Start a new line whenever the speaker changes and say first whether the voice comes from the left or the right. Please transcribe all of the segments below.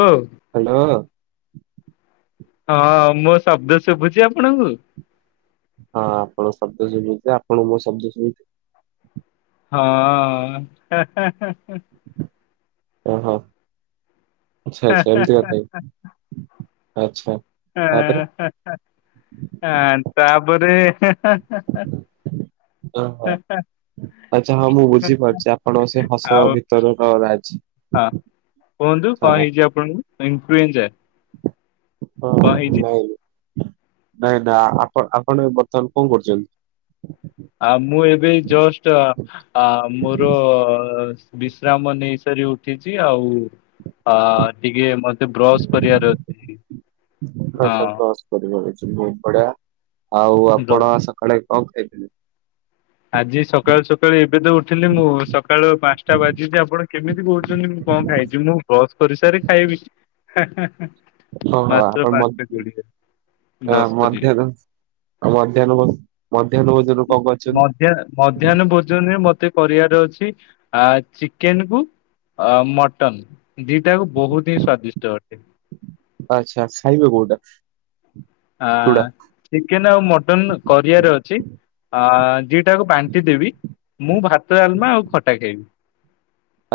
left: ଓ
right: hello.
left: ହଁ ମୋ ଶବ୍ଦ ଶୁଭୁଛି ଆପଣଙ୍କୁ?
right: ହଁ ଆପଣଙ୍କ ଶବ୍ଦ ଶୁଭୁଚି। ଆପଣ ଙ୍କୁ ମୋ ଶବ୍ଦ ଶୁଭୁଚି?
left: ହଁ।
right: ଓହୋ ଆଚ୍ଛା ଆଚ୍ଛା ଏମିତି କଥା କି ଆଚ୍ଛା। ତାପରେ
left: ହଁ ଆ ତାପରେ। [inaudible]
right: [unintelligible] ଆଚ୍ଛା ହଁ ମୁଁ ବୁଝିପାରୁଛି ଆପଣଙ୍କ ସେ ହସ
left: ଆଉ
right: ଭିତର।
left: ହଁ
right: [unintelligible]
left: କୁହନ୍ତୁ କଣ ହେଇଛି ଆପଣଙ୍କୁ। [unintelligible]
right: ହଁ
left: କଣ ହେଇଛି
right: ନାଇଁ ନାଇଁ ନା ଆପଣ ବର୍ତ୍ତମାନ କଣ କରୁଛନ୍ତି?
left: ଆ ମୁଁ ଏବେ ଜଷ୍ଟ ଆ ମୋର ବିଶ୍ରାମ ନେଇସାରି ଉଠିଛି ଆଉ ଅ ଟିକେ ମ ସେ ବ୍ରସ୍ କରିବାର ଅଛି
right: ଆଚ୍ଛା
left: ହଁ।
right: ବ୍ରସ୍ କରିବେ ବହୁତ ବଢିଆ। ଆଉ
left: ବ୍ର
right: ଆପଣ ସକାଳେ କଣ ଖାଇଥିଲେ?
left: ଆଜି ସକାଳୁ ସକାଳୁ ଏବେ ତ ଉଠିଲି ମୁଁ ସକାଳୁ ପାଞ୍ଚଟା ବାଜିଚି ଆପଣ କେମିତି କହୁଛନ୍ତି ମୁଁ କଣ ଖାଇଚୁ। ମୁଁ ବ୍ରସ କରିସାରେ ଖାଇବି।
right: ହଁ ହଁ
left: ମାତ୍ର
right: ଆପଣ ମ
left: ପାଞ୍ଚଟା କୋଡିଏ ବ୍ରସ୍ କରିବି
right: ମଧ୍ୟାହ୍ନ ମଧ୍ୟାହ୍ନ ମଧ୍ୟାହ୍ନ ଭୋଜନ କଣ କରିଛନ୍ତି
left: ମଧ୍ୟ ମଧ୍ୟାହ୍ନ ଭୋଜନରେ ମତେ କରିବାର ଛି ଆ ଚିକେନ କୁ ଅ ମଟନ। ଦିଟାକୁ ବହୁତ ହିଁ ସ୍ଵାଦିଷ୍ଟ ଅଟେ।
right: ଆଚ୍ଛା ଖାଇବେ କୋଉଟା?
left: ଆ
right: ଚୁଡା
left: ଚିକେନ ଆଉ ମଟନ କରିବାର ଅଛି। ଆ ଦିଇଟାକୁ ବାଣ୍ଟି ଦେବି। ମୁଁ ଭାତ ଡାଲମା ଆଉ ଖଟା ଖାଇବି।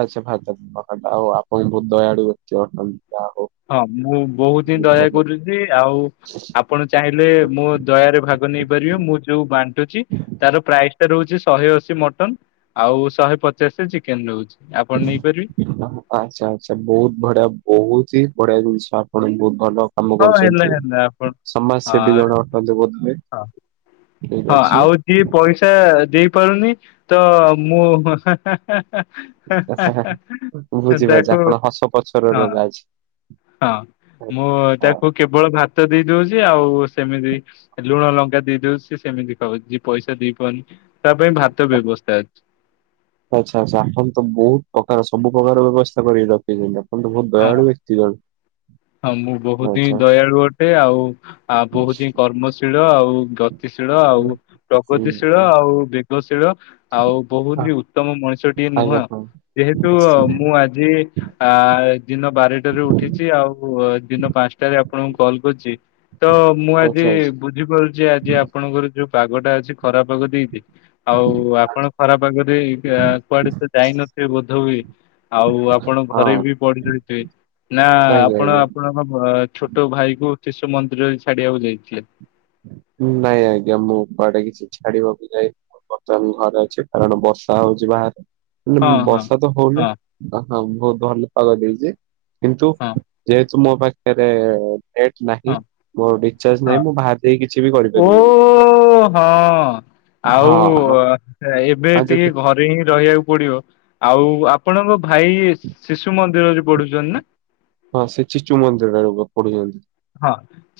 right: ଆଚ୍ଛା [inaudible] ଆଉ ଆପଣ ବହୁତ ଦୟାଳୁ ଅଟନ୍ତି। ଯାହା ହଉ।
left: ହଁ ମୁଁ ବହୁତ ହିଁ ଦୟା କରୁଛି। ଆଉ ଆପଣ ଚାହିଁଲେ ମୋ ଦୟାରେ ଭାଗ ନେଇପାରିବେ ମୁଁ ଯୋଉ ବାଣ୍ଟୁଛି ତାର ପ୍ରାଇସ ରହୁଛି ଶହେ ଅଶୀ ମଟନ ଆଉ ଶହେ ପଚାଶ ଚିକେନ ରହୁଛି। ଆପଣ ନେଇପାରିବେ
right: ଆଚ୍ଛା ଆଚ୍ଛା ବହୁତ ବଢିଆ ବହୁତି ବଢିଆ ଜିନିଷ ଆପଣ ବି ବହୁତ ଭଲ କାମ
left: ହଁ ହେଲା
right: କରୁଛନ୍ତି
left: ହେଲା ଆପଣ
right: ସମାଜ ସେବୀ
left: ହଁ
right: ଜଣେ ଅଟନ୍ତି ବୋଧେ ହୁଏ।
left: ହଁ ହଁ ଆଉ ଯିଏ ପଇସା ଦେଇ ପାରୁନି ତ ମୁଁ
right: ବୁଝିପାରୁଛି
left: ତାଙ୍କୁ ହଁ
right: ଆପଣ
left: ।
right: ହସ ପଛରେ ରହିବେ ଆଜି।
left: ହଁ ମୁଁ
right: ହଁ
left: ତାକୁ କେବଳ ଭା ତ ଦେଇ ଦଉଛି ଆଉ ସେମିତି ଲୁଣ ଲଙ୍କା ଦେଇ ଦଉଛି। କେମିତି କହୁଛି ପଇସା ଦେଇ ପାରୁନି। ତା ପାଇଁ ଭାତ ବ୍ୟବସ୍ଥା ଅଛି।
right: ଆଛା, ଆଛା ।ଆପଣ ତ ବହୁତ ପ୍ରକାର ସବୁ ପ୍ରକାର ବ୍ୟବସ୍ଥା କରିକି ରଖିଛନ୍ତି। ତ ବହୁତ
left: ହଁ
right: ଦୟାଳୁ ବ୍ୟକ୍ତି ଜଣେ
left: ।ହଁ ମୁଁ ବହୁତ ହିଁ
right: ଆଚ୍ଛା।
left: ଦୟାଳୁ ଅଟେ ଆଉ ଆ, ବହୁତ ହିଁ କର୍ମଶୀଳ, ଆଉ ଗତିଶୀଳ, ଆଉ ପ୍ରଗତିଶୀଳ,
right: ହୁଁ
left: ଆଉ ବେ ଭଶୀଳ ଆଉ, ବହୁତ ଉତ୍ତମ ମଣିଷଟିିଏ
right: ଆଜ୍ଞା
left: ନୁହଁ।
right: ହଁ
left: ଯେହେତୁ
right: ଆଚ୍ଛା
left: ମୁଁ ଆଜି ଆ ଦିନ ବାରଟାରେ ଉଠିଛି। ଆଉ' ଦିନ ପାଞ୍ଚଟାରେ ଆପଣଙ୍କୁ କଲ କରିଛି ତ ମୁଁ
right: ଆଚ୍ଛା ହଁ
left: ଆଜି ବୁଝିପାରୁଛି, ଆଜି ଆପଣଙ୍କର ଯୋଉ ପାଗ ଟା ଅଛି ଖରାପ ପାଗ ଦେଇଛି। ଆଉ ଆପଣ ଖରାପ ଆଗରେ, କୁଆଡେ ତ ଯାଇନଥିବେ, ବୋଧ ହୁଏ। ଆଉ ଆପଣ ଘରେ ବି ପଢି ରହି ନା
right: ଆଜ୍ଞା
left: ଆପଣ,
right: ଆଜ୍ଞା।
left: ଆପଣଙ୍କ ଛୋଟ ଭାଇ କୁ ଶିଶୁ ମନ୍ଦିର ରେ ଛାଡିବାକୁ ଯାଇଥିଲେ।
right: ନାଇଁ ଆଜ୍ଞା। ମୁଁ କୁଆଡେ କିଛି ଛାଡିବାକୁ ଯାଇନି ବର୍ତ୍ତମାନ ଘରେ ଅଛି। କାରଣ ବର ବର୍ଷା ହଉଛି ବାହାରେ ।ହେଲେ
left: ହଁ ହଁ
right: ବର୍ଷା ତ ହଉନି।
left: ହଁ
right: ହଁ ବହୁତ ଭଲ ପାଗ ଦେଇଛି। କିନ୍ତୁ
left: ହଁ
right: ଯେହେତୁ ମୋ ପାଖରେ ନେଟ୍ ନାହିଁ।
left: ହଁ
right: ମୋର ରିଚାର୍ଜ
left: ହଁ
right: ନାହିଁ ମୁଁ ବାହା
left: ଓ, ହଁ ।
right: ହଁ
left: ଆଉ ଏବେ
right: ଆଉ
left: ଟିକେ
right: ଯଦି
left: ଘରେ ହିଁ ରହିବାକୁ ପଡିବ ।ଆଉ ଆପଣ ଆପଣଙ୍କ ଭାଇ ଶିଶୁ ମନ୍ଦିରରେ ପଢୁଛନ୍ତି ନା
right: ହଁ ସେ ଚିଚୁ ମନ୍ଦିରରେ, ର ପଡୁଛନ୍ତି।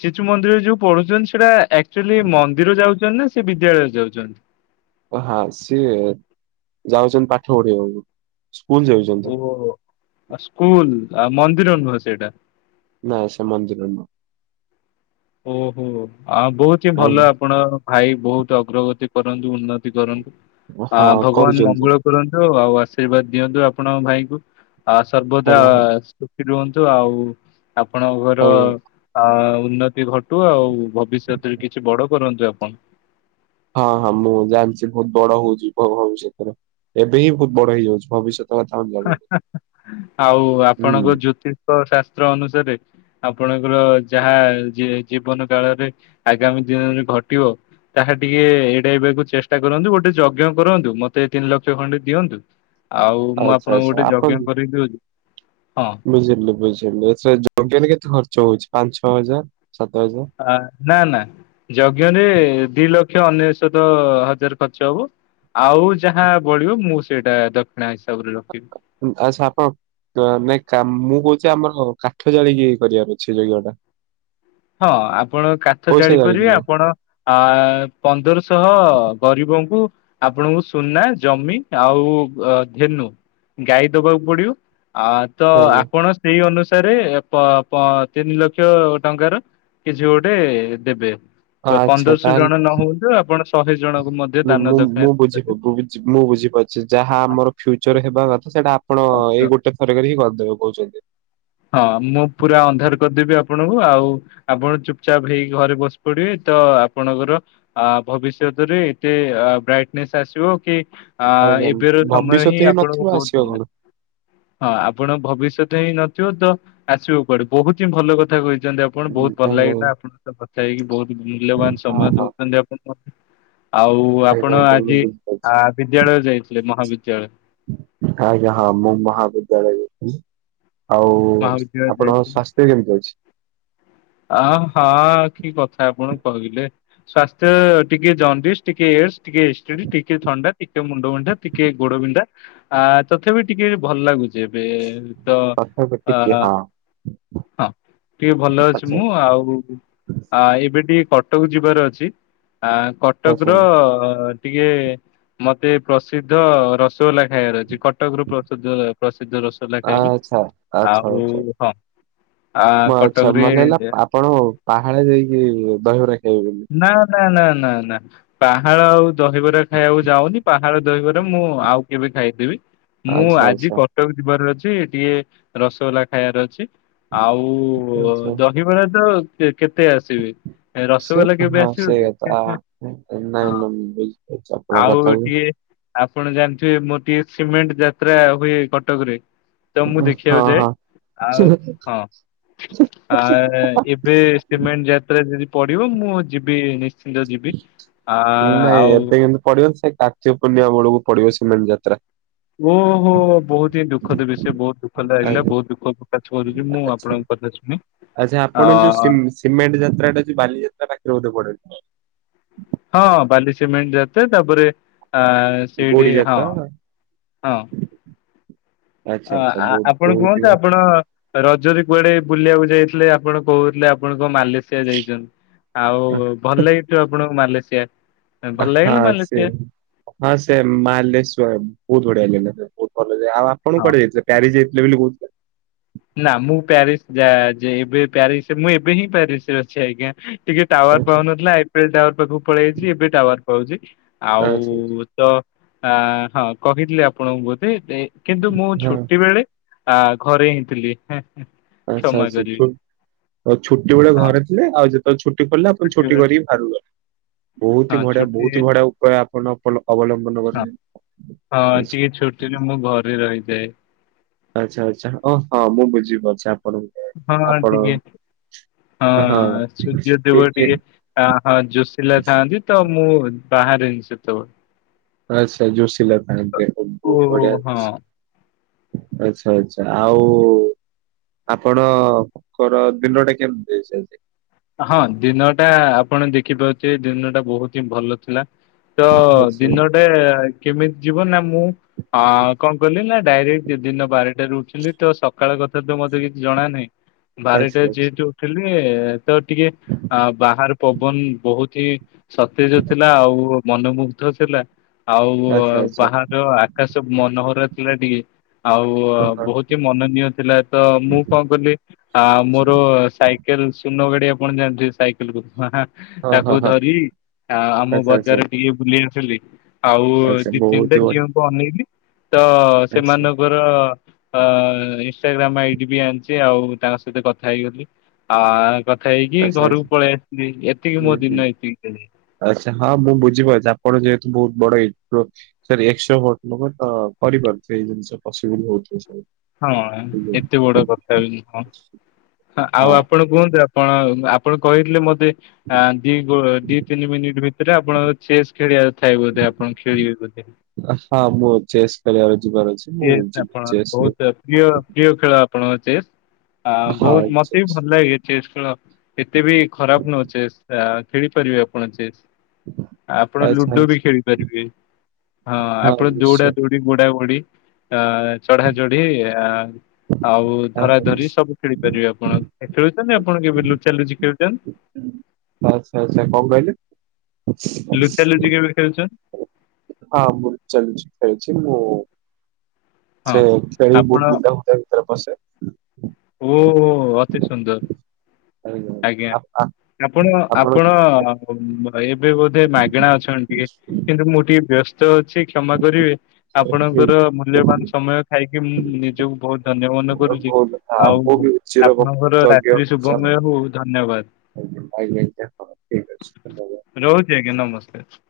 left: ଶିଶୁ ମନ୍ଦିରରେ ଯୋଉ ପଢୁଛନ୍ତି, ସେଟା ଆକ୍ଚୁଆଲି ମନ୍ଦିର ଯାଉଛନ୍ତି ନା ସେ ବିଦ୍ୟାଳୟରେ ଯାଉଛନ୍ତି।
right: ଓ ହ, ସିଏ ଯାଉଛନ୍ତି ପାଠ ପଢିବାକୁ। ସ୍କୁଲ ଯାଉଛନ୍ତି
left: ଓ ହୋ, ହୋ। ଆ ସ୍କୁଲ୍ ଆଉ ମନ୍ଦିର ଅନୁ ସେଇଟା?
right: ନାଁ ସିଏ ମନ୍ଦିର ନୁହ।
left: ଓହୋ। ଆ ବହୁତ ହିଁ ଭଲ ଆପଣ। ଭାଇ ବହୁତ ଅଗ୍ରଗତି କରନ୍ତୁ, ଉନ୍ନତି କରନ୍ତୁ। ଆ
right: ହଁ
left: ଭଗବାନ
right: କରୁଛନ୍ତି
left: ମଙ୍ଗଳ କରନ୍ତୁ, ଆଉ ଆଶୀର୍ବାଦ ଦିଅନ୍ତୁ, ଆପଣଙ୍କ ଭାଇଙ୍କୁ। ଆ ସର୍ବଦା
right: ହେଲା
left: ଖୁସି ରୁହନ୍ତୁ, ଆଉ ଆପଣଙ୍କର
right: ଆଜ୍ଞା।
left: ଆ-ଉନ୍ନ ତି, ଘଟୁ ଆଉ ଭବିଷ୍ୟତରେ କିଛି ବଡ କରନ୍ତୁ ଆପଣ।
right: ହଁ ହଁ। ମୁଁ ଜାଣିଛି ବହୁତ ବଡ ହଉଛି ଭଲ ହେଉଛି ଏଇଥର । ଏବେ ହିଁ ବହୁତ ବଡ ହେଇଯାଉଛି। ଭବିଷ୍ୟତ କଥା ଆମେ
left: ହା,
right: ଜାଣିନୁ।
left: ହା-ଆଉ
right: ହୁଁ
left: ଆପଣଙ୍କ ଜ୍ୟୋତିଷ ଶାସ୍ତ୍ର ଅନୁସାରେ ଆପଣଙ୍କର ଯାହା ଜି-ଜୀବନ କାଳରେ ଆଗାମୀ ଦିନରେ ଘଟିବ। ତାହା ଟିକେ ଏଡେଇବାକୁ ଚେଷ୍ଟା କରନ୍ତୁ। ଗୋଟେ ଯଜ୍ଞ କରନ୍ତୁ। ମତେ ତିନି ଲକ୍ଷ ଖଣ୍ଡେ ଦିଅନ୍ତୁ। ଆଉ ମୁଁ ଆପଣଙ୍କୁ ଗୋଟେ ଜଜ୍ଞ କରେଇ ଦଉଛି। ହଁ।
right: ବୁଝିଲୁ, ବୁଝିଲୁ ଏଥିରେ ଯଜ୍ଞରେ କେତେ ଖର୍ଚ୍ଚ ହଉଛି? ପାଞ୍ଚ ଛଅ ହଜାର? ସାତ ହଜାର
left: ନା, ନା ।ଯଜ୍ଞରେ ଦି ଲ କ୍ଷ୍ୟ ଅନେଶତ ହଜାର, ଖର୍ଚ୍ଚ ହବ ।ଆଉ ଯାହା ବଳିବ ମୁଁ ସେଇଟା ଦକ୍ଷିଣା ହିସାବ
right: ଆଛପଣ ନାଇଁ କାମ ମୁଁ [unintelligible] କହୁଛି ଆମର କାଠ ଜାଳିକି କରିବା, ମିଛି ଲିଆଟା ।
left: ହଁ ଆପଣ କାଠ
right: ଜାଳିକି
left: ଜାଳିପାରିବେ।
right: ନୁହଁ।
left: ଆପଣ ଆ-ପନ୍ଦରଶହ ଗରିବ କଙ୍କୁୁ ଆପଣଙ୍କୁ ସୁନା, ଜମି ଆଉ ଧେନୁ, ଗାଈ ଦବାକୁ ପଡିବ। ଆ-ତ
right: ଆଜ୍ଞା
left: ଆପଣ ସେଇ ଅନୁସାରେ, ପ-ପ, ତିନି ଲକ୍ଷ ଟଙ୍କାର କିଛି ଗୋଟେ ଦେବେ।
right: ଆଚ୍ଛା
left: ପନ୍ଦରଶହ
right: ତାହେଲେ
left: ଜଣ ନ ହଉନ୍ତୁ, ଆପଣ ଶହେ ଜଣଙ୍କୁ ମଧ୍ୟ
right: ମୁଁ
left: ଦାନ
right: ମୁଁ
left: ଦକ୍ଷିଣା
right: ମୁଁ ବୁଝି
left: ଦେଇପାରିବେ।
right: ମୁଁ ବୁଝି ମୁଁ ବୁଝିପାରୁଛି ଯାହା ଆମର ଫ୍ୟୁଚର ହେବା କଥା, ସେଇଟା ଆପଣ ଏଇ
left: ଆଚ୍ଛା।
right: ଗୋଟେ ଥରକରେ ହିଁ କରିଦେବେ କହୁଛନ୍ତି।
left: ହଁ ମୁଁ ପୁରା ଅନ୍ଧାର କରିଦେବି ଆପଣଙ୍କୁ। ଆଉ ଆପଣ ଚୁପଚାପ୍ ହେଇକି ଘରେ ବସି ପଡିବେ ତ ଆପଣଙ୍କର ଅ-ଭବିଷ୍ୟତରେ ଏତେ ବ୍ରାଇଟନେସ୍ ଆସିବ କି? ଆ
right: ଆଜ୍ଞା
left: ଏବେର ସମୟ
right: ଭବିଷ୍ୟତ
left: ହିଁ
right: ନଥିବ
left: ଆପଣଙ୍କୁ ବହୁତ
right: ଆସିବ କଣ?
left: ବଢିଆ। ହଁ ଆପଣ ଭବିଷ୍ୟତ ହିଁ ନଥିବ। ତ ଆସିବ କୁଆଡୁ। ବହୁତ ହିଁ ଭଲ କଥା କହିଛି। ଆପଣ
right: ହୁଁ
left: ବହୁତ ଭଲ
right: ଆଜ୍ଞା ହଁ
left: ଲାଗିଲା ଆପଣଙ୍କ ସହିତ କଥା ହେଇକି। ବହୁତ ମୂଲ୍ୟବାନ ସମୟ
right: ହଁ
left: ଦଉଛନ୍ତି ଆପଣ। ଆଉ
right: ଆଜ୍ଞା
left: ଆପଣ
right: ଆଜ୍ଞା ମୁଁ
left: ଆଜି
right: ବୁଝିପାରୁଛି।
left: ବିଦ୍ୟାଳୟ ଆ ଯାଇଥିଲେ ମହାବିଦ୍ୟାଳୟ।
right: ଆଜ୍ଞା ହଁ ମୁଁ ମହାବିଦ୍ୟାଳୟ ଯାଇ ଥିଲି। ଆଉ
left: ମହାବିଦ୍ୟାଳୟ
right: ଆପଣଙ୍କ
left: ଯାଇଥିଲେ
right: ସ୍ୱାସ୍ଥ୍ୟ କେମିତି ଅଛି?
left: ଅ ହଁ କି କଥା ଆପଣ କହିଲେ। ସ୍ଵାସ୍ଥ୍ୟ ଟିକେ ଜଣ୍ଡିସୀ ଟିକେ ଏଡସ ଟିକେ ଏସ୍ଟିଡି ଟିକେ ଥଣ୍ଡା। ଟିକେ ମୁଣ୍ଡ ବିଣ୍ଡା ଟିକେ ଗୋଡ ବିନ୍ଧା। ଆ ତଥାପି ଟିକେ ଭଲ ଲାଗୁଛି। ଯେବେ ତ
right: ତଥାପି
left: ଅ
right: ଟିକେ ହଁ
left: ହଁ ଟିକେ ଭଲ ଅଛି।
right: ଆଚ୍ଛା
left: ମୁଁ ଆଉ ଏବେ ଟିକେ କଟକ ଯିବାର ଅଛି। ଆ କଟକ ର
right: ଆଚ୍ଛା
left: ଟିକେ ମତେ ପ୍ରସିଦ୍ଧ ର ରସଗୋଲା ଖାଇବାର ଅଛି? କଟକର ପ୍ରସିଦ୍ଧ ପ୍ରସିଦ୍ଧ ରସଗୋଲା ଖାଇବି।
right: ଆଚ୍ଛା ଆଚ୍ଛା
left: ଆଉ
right: ଆଚ୍ଛା।
left: ହଁ ଆ
right: ମୁଁ ଆଚ୍ଛା
left: କଟକରେ
right: ମନେ ହେଲା ଆପଣ ପାହାଡେ ଯାଇକି ଦହିବରା ଖାଇବେନି।
left: ନା ନା ନା ନା ନା ପାହାଳ ଆଉ ଦହିବରା ଖାଇବାକୁ ଯାଉନି। ପାହା ପାହାଳ ଦହିବରା ମୁଁ ଆଉ କେବେ ଖାଇଦେବି। ମୁଁ
right: ଆଚ୍ଛା
left: ଆଜି
right: ଆଚ୍ଛା
left: କଟକ ଯିବାର ଅଛି। ଟିକେ ରସଗୋଲା ଖାଇବାର ଅଛି। ଆଉ
right: ଆଚ୍ଛା।
left: ଦହିବରା ତ କେତେ ଆସିବେ।
right: ସେ
left: ରସଗୋଲା କେବେ
right: ହଁ ସେଇ
left: ଆସିବକି?
right: କଥା ନାଇଁ ନାଇଁ
left: ହଁ
right: ମୁଁ ବୁଝିପାରୁଛି ଆପଣଙ୍କ
left: ଆଉ
right: କଥାକୁ
left: ଟିକେ ଆପଣ ଜାଣିଥିବେ ମୋର ଟିକେ ସିମେଣ୍ଟ ଯାତ୍ରା ହୁଏ କଟକରେ। ତ ମୁଁ
right: ହଁ
left: ଦେଖିବାକୁ ଯାଏ।
right: ହଁ।
left: ଆଉ ହଁ। ଆ ଏବେ ସିମେଣ୍ଟ ଯାତ୍ରା ଯଦି ପଡିବ। ମୁଁ ଯିବି ନିଶ୍ଚିନ୍ତ ଯିବି। ଆ
right: ନାଇଁ
left: ଆଉ
right: ଏବେ କିନ୍ତୁ ପଡିବନି। ସେ କାର୍ତ୍ତିକ ପୂର୍ଣ୍ଣିମା ବେଳକୁ ପଡିବ ସିମେଣ୍ଟ ଯାତ୍ରା।
left: ଓହୋ ବହୁତ ହିଁ ଦୁଃଖଦ ବିଷୟ। ବହୁତ ଦୁଃଖ ଲାଗିଲା।
right: ଆଜ୍ଞା
left: ବହୁତ ଦୁଃଖ କରୁଛି ମୁଁ
right: ଆଚ୍ଛା।
left: ଆପଣଙ୍କ କଥା ଶୁଣିି
right: ଆଚ୍ଛା ଆପଣ ଯୋଉ ସିମ୍ ସିମେଣ୍ଟ ଯାତ୍ରା ଟା ଯୋଉ ବାଲିଯାତ୍ରା ପାଖରେ ବୋଧେ ପଡେ।
left: ହଁ ବାଲି ସିମେଣ୍ଟ ଯାତେ। ତାପରେ ଆ ସେଇଠି
right: ଗୋଡି
left: ହଁ
right: ଯାତ୍ରା
left: ହଁ।
right: ଆଚ୍ଛା
left: ଅ
right: ଆଚ୍ଛା ବହୁତ
left: ଆ-ଆ-ଆପଣ
right: ବହୁତ
left: କୁହନ୍ତୁ। ଆପଣ ରଜରେ କୁଆଡେ ବୁଲିବାକୁ ଯାଇଥିଲେ। ଆପଣ କହୁଥିଲେ ଆପଣ ମାଲେସିଆ ଯାଇଛନ୍ତି। ଆଉ ଭଲ ଲାଗିଥିବ ଆପଣଙ୍କୁ ମାଲେସିଆ। ଭଲ ଲାଗିଲା
right: ହଁ ସେ
left: ମାଲେସିଆ
right: ହଁ ସେ ମାଲେଶ୍ଵର ବହୁତ ବଢିଆ ଲିଙ୍ଗେଶ୍ୱର। ଆ-ଆ-ଆଉ ଆପଣଙ୍କ
left: ହଁ
right: କୁଆଡେ ଯାଇଥିଲେ। ପ୍ୟାରିସ୍ ଯାଇଥିଲେେ ବୋଲି କହୁଥିଲେ।
left: ନା ମୁଁ ପ୍ୟାରିସ୍ ଯା ଯି ଏବେ ପ୍ୟାରିସ୍ ରେ ମୁଁ ଏବେ ହିଁ ପ୍ୟାରିସ୍ ରେ ଅଛି ଆଜ୍ଞା। ଟିକେ ଟାୱାର
right: ଆଚ୍ଛା
left: ପାଉନଥିଲା। ଆଇପିଲ ଟାୱାର ପାଖକୁ ପଳେଇ ଆଇଛି ଏବେ ଟାୱାର ପାଉଛି।
right: ଆଚ୍ଛା ଆଚ୍ଛା।
left: ଆଉ ତ ଆ ହଁ କହିଥିଲି ଆପଣଙ୍କୁ ବୋଧେ। କିନ୍ତୁ ମୁଁ
right: ହଁ
left: ଛୁଟି ବେଳେ ଆ ଘରେ ହିଁ ଥିଲି।
right: ଆଛା
left: କ୍ଷମା
right: ଆଛା ଛୁ
left: କରିବେ
right: ଛୁଟି ବଳେ
left: ହଁ
right: ଘରେ ଥିଲେ। ଆଉ ଯେତେବେଳେ ଛୁ ଛୁଟି ଖୋଲିଲା। ଆପଣ ଛୁଟି
left: ଛୁଟିବେଳେ
right: କରିକି ବାହାରକୁ ଗଲେ। ବହୁତ
left: ହଁ
right: ହି ବଢିଆ
left: ଛୁଟି
right: ବହୁତ ହ ବଢିଆ ଉପାୟ। ଆପଣ ଅବଲମ୍ବନ
left: ହଁ
right: କରିଛନ୍ତି।
left: ହଁ ଟିକେ ଛୁଟିରେ ମୁଁ ଘରେ ରହିଯାଏ।
right: ଆଚ୍ଛା ଆଚ୍ଛା ଓ ହଁ ମୁଁ ବୁଝିପାରୁଛି। ଆପଣଙ୍କୁ
left: ହଁ
right: ଆପଣ
left: ଟିକେ ହଁ
right: ଏ
left: ସୂର୍ଯ୍ୟଦେବ
right: ଏ
left: ଟିକେ ହଁ ଯୋଶିଲ ଥାଆନ୍ତି। ତ ମୁଁ ବାହାରେ ସେତେ
right: ଆଚ୍ଛା ଯୋସିଲା ଫେଣି ବହୁତ ବଢିଆ
left: ଓ ହଁ।
right: ଜିନିଷ। ଆଚ୍ଛା ଆଚ୍ଛା। ଆଉ ଆପଣଙ୍କର ଦିନ ଟା କେମିତି ସେ ଚାଲିଛି।
left: ହଁ ଦିନଟା ଆପଣ ଦେଖିପାରୁଥିବେ। ଦିନ ଟା ବହୁତ ହିଁ ଭଲ ଥିଲା। ତ
right: ଆଚ୍ଛା
left: ଦିନଟେ କେମିତି ଯିବ ନା ମୁଁ କଣ କଲିି ନା ଡାଇରେକ୍ଟ ଯ ଦିନ ବାରଟାରେ ଉଠିଲି। ତ ସକାଳେ ତଥାପି ତ ମତେ କିଛି ଜଣା ନାହିଁ। ବାରିଟା
right: ଆଚ୍ଛା ଆଚ୍ଛା
left: ଯେହେଠୁ ଉଠିଲି ତ ଟିକେ ବାହାର ପବନ ବହୁତ ହିଁ ସତେଜ ଥିଲା ଆଉ ମନମୁଗ୍ଧ ଥିଲା। ଆଉ
right: ଆଚ୍ଛା ଆଚ୍ଛା।
left: ବାହାରର ଆକାଶ ମନୋହରା ଥିଲା ଟିକେ। ଆଉ
right: ହଁ ହଁ
left: ବହୁତ ହିଁ ମନନୀୟ ଥିଲା ତ ମୁଁ କଣ କଲି ଆ ମୋର ସାଇକେଲ ଶୂନ ଗାଡି ଆପଣା ସାଇକେଲ କୁ ହାଁ ହାଁ
right: ହଁ ହଁ
left: ତାକୁ
right: ହଁ
left: ଧରି ଆ ଆମ
right: ଆଚ୍ଛା ଆଚ୍ଛା
left: ବଜାରରେ ଟିକେ ବୁଲି ଆସିଲି। ଆଉ
right: ଆଚ୍ଛା
left: ଦି
right: ବହୁତ
left: ତିନିଟା
right: ହି ବଢିଆ
left: ଝିଅଙ୍କୁ ଅନେଇବି। ତ
right: ଆଚ୍ଛା
left: ସେମାନଙ୍କର ଅ ଇନସଷ୍ଟାଗ୍ରାମ ଆଇଡି ବି ଆଣିଛି ଆଉ ତାଙ୍କ ସହିତ କଥା ହେଇଗଲି ଆ କଥା ହେଇକି
right: ଆଚ୍ଛା ଆଚ୍ଛା
left: ଘରକୁ ପଳେଇ ଆସଥିଲି ଏତିକି ମୋ
right: ହୁଁ ହୁଁ।
left: ଦିନ ଏତିକି
right: ଆଚ୍ଛା ହଁ ମୁଁ ବୁଝିପାରୁଛି ଆପଣ ଯେହେତୁ ବହୁତ ବଡ ଏପ୍ରୋ ସରି ଏଶ୍ସୋ କରିପାରୁଚି। ସେଇ ଜିନିଷ ପଶିବଲ ହଉଥିବ ସବୁ।
left: ହଁ
right: ବୁଝିଲି।
left: ଏତେ ବଡ କଥା ବି ନୁହଁ ଆଉ
right: ହଁ
left: ଆପଣ କୁହନ୍ତୁ ଆପ ଆପଣ ଆପଣ କହିଥିଲେ ମତେ ଦି ଦି ତିନି ମିନିଟ୍ ଭିତ ରେ ଆପଣ ଚେସ୍ ଖେଳିବା। ଥାଏ ବୋଧେ ଆପଣ ଖେଳିବେ ବୋଧେ।
right: ହଁ ମୁଁ ଚେସ୍ ଖେଳିବାର ଯିବାର ଅଛି ମୁଁ
left: ଇଏ
right: ଯିବି
left: ଆପଣ
right: ଚେସ୍ ହଁ
left: ବହୁତ ପ୍ରିୟ ପ୍ରିୟ ଖେଳ ଆପ ଆପଣଙ୍କ ଚେସ୍ ଆ ବହୁତ ମତେ
right: ଚେସ୍
left: ବି ଭଲ ଲାଗେ ଚେସ୍ ଖେଳ। ଏତେ ବି ଖରାପ ନୁହଁ ଚେସ୍ଟା ଖେଳି ପାରିବେ ଆପଣ ଚେସ୍। ଆପଣ
right: ଆଚ୍ଛା।
left: ଲୁଡୋ ବି ଖେଳିପାରିବେ। ହଁ ଆପଣେ ଦୌଡା ଦୌଡି ବୋଡା ବୋଡି ଆ ଚଢା ଚଢ଼ି ଆ ଆଉ
right: ହଁ
left: ଧରା
right: ହଁ।
left: ଧରି ସବୁ ଖେଳି ପାରିବେ ଆପଣ। ଏ ଖେଳଛନ୍ତି ଆପଣ କେବେ ଲୁଚା ଲୁଚି ଖେଳୁଛନ୍ତି।
right: ଆଚ୍ଛା ଆଚ୍ଛା କଣ କହିଲେ।
left: ଲୁଚା ଲୁଚି କେବେ ଖେଳିଚ।
right: ହଁ ମୁଁ ଚାଲୁଛି ଖାଇଛି ମୁଁ।
left: ହଁ।
right: ସେ ଛେଳି ବହୁତ ବୁଦା ଫୁଦା ଭିତରେ ପଶେ।
left: ଓହୋ ଅତି ସୁନ୍ଦର। ଆଜ୍ଞା
right: ଆ- ଆ-
left: ଆପଣ ଆପଣ ଏବେ ବୋଧେ ମାଗଣା ଅଛନ୍ତି ଟିକେ କିନ୍ତୁ ମୁଁ ଟିକେ ବ୍ୟସ୍ତ ଅ ଛି କ୍ଷମା କରିବେ
right: କି-
left: ଆପଣଙ୍କର ମୂଲ୍ୟବାନ ସମୟ ଥାଇକି ମୁଁ ନିଜକୁ ବହୁତ ଧନ୍ୟ ମନେ କରୁ
right: ବହୁତ, ହଁ
left: ଆଉ
right: ମୁଁ ବି ଚିର
left: ଆପଣଙ୍କର
right: କୃତଜ୍ଞ
left: ରାତ୍ରି
right: ହଉଛି
left: ଶୁଭମୟ
right: ଆପଣ
left: ହଉ ଧନ୍ୟବାଦ।
right: ଆଜ୍ଞା ଆଜ୍ଞା ଆଜ୍ଞା। ହଁ ଠିକ ଅଛି ଧନ୍ୟବାଦ।
left: ରହୁଛି ଆଜ୍ଞା ନମସ୍କାର।